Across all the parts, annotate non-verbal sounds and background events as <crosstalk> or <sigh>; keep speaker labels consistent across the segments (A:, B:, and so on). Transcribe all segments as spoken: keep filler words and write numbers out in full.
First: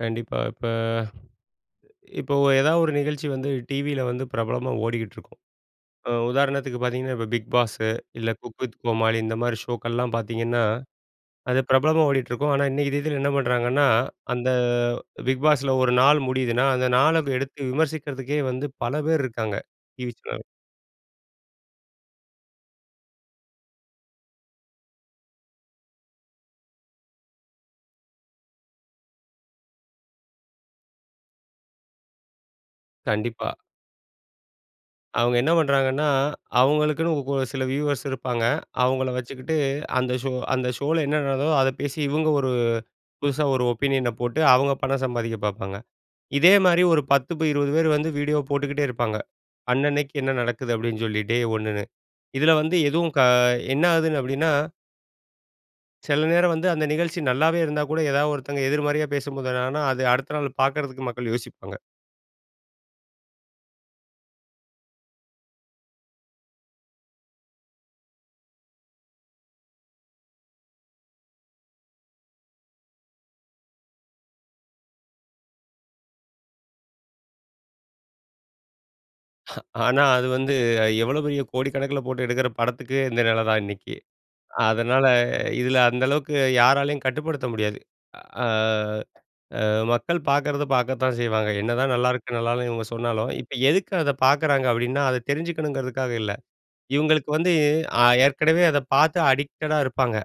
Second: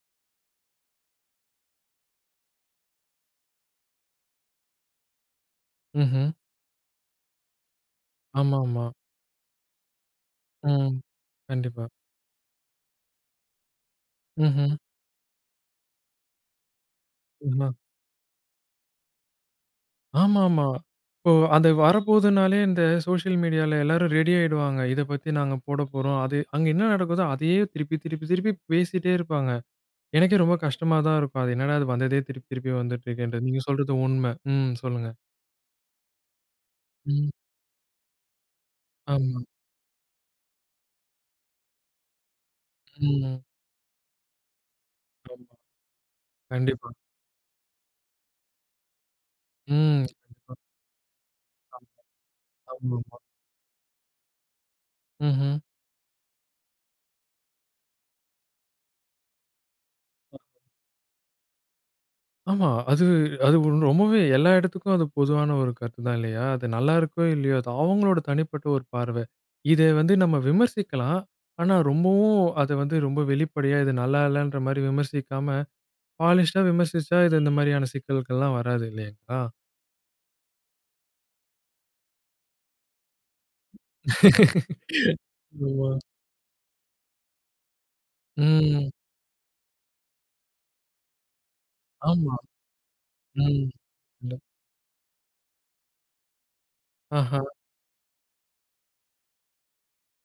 A: கண்டிப்பா. இப்ப இப்ப ஒ ஏதாவது ஒரு நிகழ்ச்சி வந்து டிவில வந்து பிரபலமா ஓடிக்கிட்டிருக்கும். அ
B: ம்ஹ்ம்.
A: உதாரணத்துக்கு பார்த்தீங்கன்னா, இப்ப 'பிக் பாஸு', இல்ல
B: ஆமா,
A: 'குக் வித்
B: ஆமா.
A: கோமாளி' இந்த மாரி ஷோக்கள்லாம் பார்த்தீங்கன்னா,
B: ம்.
A: அது
B: கண்டிப்பா.
A: பிரபலமா ஓடிட்ருக்கும். ஆனா இன்னக்கு தேதில என்ன பண்ணுறாங்கன்னா, அந்த
B: ம்ஹ்ம்.
A: பிக் பாஸில ஒரு நாள் முடியுதுன்னா, அந்த நாள எடுத்து
B: ம். அ.
A: விமர்சிக்கிறதுக்கே வந்து பல பேர் இருக்காங்க டிவி
B: ஆமா,
A: சே
B: ஆமா. இப்போ அது வரப்போதுனாலே இந்த சோசியல் மீடியால எல்லாரும் ரெடி ஆய்டுவாங்க. இத பத்தி நாங்க போடப்போறோம். அது அங்க என்ன நடக்குதோ அதயே திருப்பி திருப்பி திருப்பி பேசிட்டே இருப்பாங்க. எனக்கே ரொம்ப கஷ்டமா தான் இருக்கும். அது என்னடா அது வந்ததே திருப்பி திருப்பி வந்துட்டுருக்குன்றது.
A: கண்டிப்பா.
B: நீங்க சொல்றது உண்மை. ம் சொல்லுங்க.
A: அவுங்க என்ன பண்றாங்கன்னா, அவங்களுக்குன்னு
B: ம்.
A: கொ சில வியூவர்ஸ் இருப்பாங்க. அவங்கள
B: ஆமா.
A: வச்சுக்கிட்டு அந்த ஷோ அந்த ஷோல என்ன நடக்குதோ அத பேசி இவங்க ஒரு
B: ஆமா.
A: புதுசா ஒரு ஒப்பீனியன போட்டு அவங்க பணம் சம்பாதிக்க
B: ஆமா.
A: பார்ப்பாங்க. இதே மாரி
B: கண்டிப்பா.
A: ஒரு பத்து ப இருவது பேர் வந்து வீடியோ போட்டுக்கிட்டே இருப்பாங்க.
B: ம்.
A: "அன்னன்னைக்கு என்ன
B: <unintelligible>
A: நடக்குது?" அப்படீன்னு சொல்லி டே ஒண்ணுனு.
B: <unintelligible>
A: இதுல வந்து எதுவும்
B: ஆமா.
A: க என்ன ஆகுதுன்னு அப்படீன்னா
B: ம்ஹ்ம்.
A: சில நேரம் வந்து அந்த நிகழ்ச்சி நல்லாவே இருந்தா கூட, எதாவது ஒருத்தங்க எதிர்மறையா பேசும்போது, அது ஆனா அது அடுத்த
B: ம்.
A: நாள் பார்க்கறதுக்கு மக்கள் யோசிப்பாங்க.
B: ஆமா. அது அது ரொம்பவே எல்லா இடத்துக்கும் அது பொதுவான ஒரு கருத்துதான் இல்லையா? அது நல்லா இருக்கோ, இல்லையோ அது அவங்களோட தனிப்பட்ட ஒரு பார்வை. இதை வந்து நம்ம விமர்சிக்கலாம். ஆனா ரொம்பவும் அத வந்து ரொம்ப வெளிப்படையா, இது நல்லா இல்லன்ற மாரி விமர்சிக்காம, பாலிஷ்டா விமர்சிஷா, இது இந்த மாரியான சிக்கல்கள்லாம் வராது இல்லைங்களா?
A: ஹா, ஆனா அது வந்து எவ்வளோ பெரிய கோடிக்கணக்கில போட்டு எடுக்கிற படத்துக்கு, இந்த நில தான் இன்னைக்கு. அதனால
B: <laughs>
A: இதுல
B: ஆமா.
A: அந்த அளவுக்கு யாராலயும் கட்டுப்படுத்த முடியாது. அ
B: ம்.
A: அ மக்கள் பார்க்குறத பார்க்கத்தான் செய்வாங்க. என்னதான் நல்லாயிருக்கு,
B: ஆமா.
A: நல்லா இல்லன்னு இவங்க சொன்னாலும் "இப்ப
B: ம்.
A: எதுக்கு அத
B: <unintelligible>
A: பார்க்குறாங்க?" அப்படீன்னா, அத தெரிஞ்சுக்கணுங்கிறதுக்காக இல்ல. இவங்களுக்கு
B: ஆஹா!
A: வந்து அ ஏற்கனவே அத பார்த்து அடிக்டடா இருப்பாங்க.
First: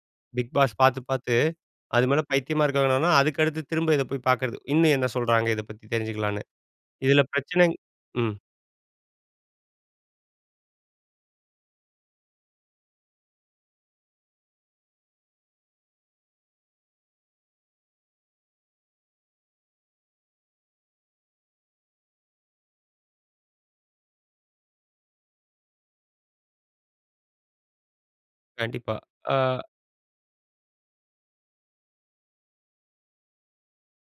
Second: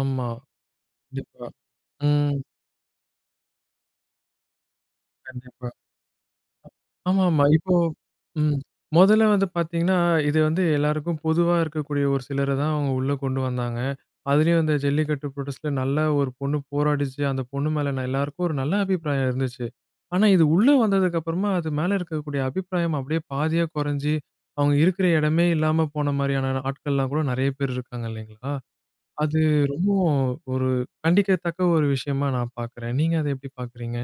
B: ஆமா.
A: 'பிக் பாஸ்' பார்த்து பார்த்து
B: கண்டிப்பா.
A: அது மேல
B: ம்.
A: பைத்தியமா இருக்கிறவங்கன்னா, அதுக்கடுத்து திரும்ப இதை போய் பார்க்கிறது. "இன்னும் என்ன சொல்றாங்க?" இத
B: கண்டிப்பா.
A: பத்தி தெரிஞ்சுகலாம்ன்னு. இதில
B: ஆமாமா.
A: பிரச்சனை
B: இப்போ
A: ம்.
B: ம். மொதல்ல வந்து பார்த்தீங்கன்னா, இது வந்து எல்லாருக்கும் பொதுவா இருக்கக்கூடிய ஒரு சிலர தான் அவங்க உள்ள கொண்டு வந்தாங்க. அதுலயும் அந்த ஜல்லிக்கட்டு புரோடெஸ்ட்டில நல்லா ஒரு பொண்ணு போராடிச்சு. அந்த பொண்ணு மேல ந எல்லாருக்கும் ஒரு நல்ல அபிப்பிராயம் இருந்துச்சு. ஆனா இது உள்ள வந்ததுக்கப்பறமா, அது மேல இருக்கக்கூடிய அபிப்பிராயம் அப்படியே பாதியா கொறைஞ்சு அவங்க இருக்கிற இடமே இல்லாம போன மாரியான ஆட்கள்லாம் கூட நெறைய பேர் இருக்காங்க இல்லைங்களா?
A: கண்டிப்பா.
B: அது
A: ஆ.
B: ரொம்பவும் ஒரு கண்டிக்கத்தக்க ஒரு விஷயமா நான் பார்க்குறேன். நீங்க அத எப்படி பார்க்குறீங்க?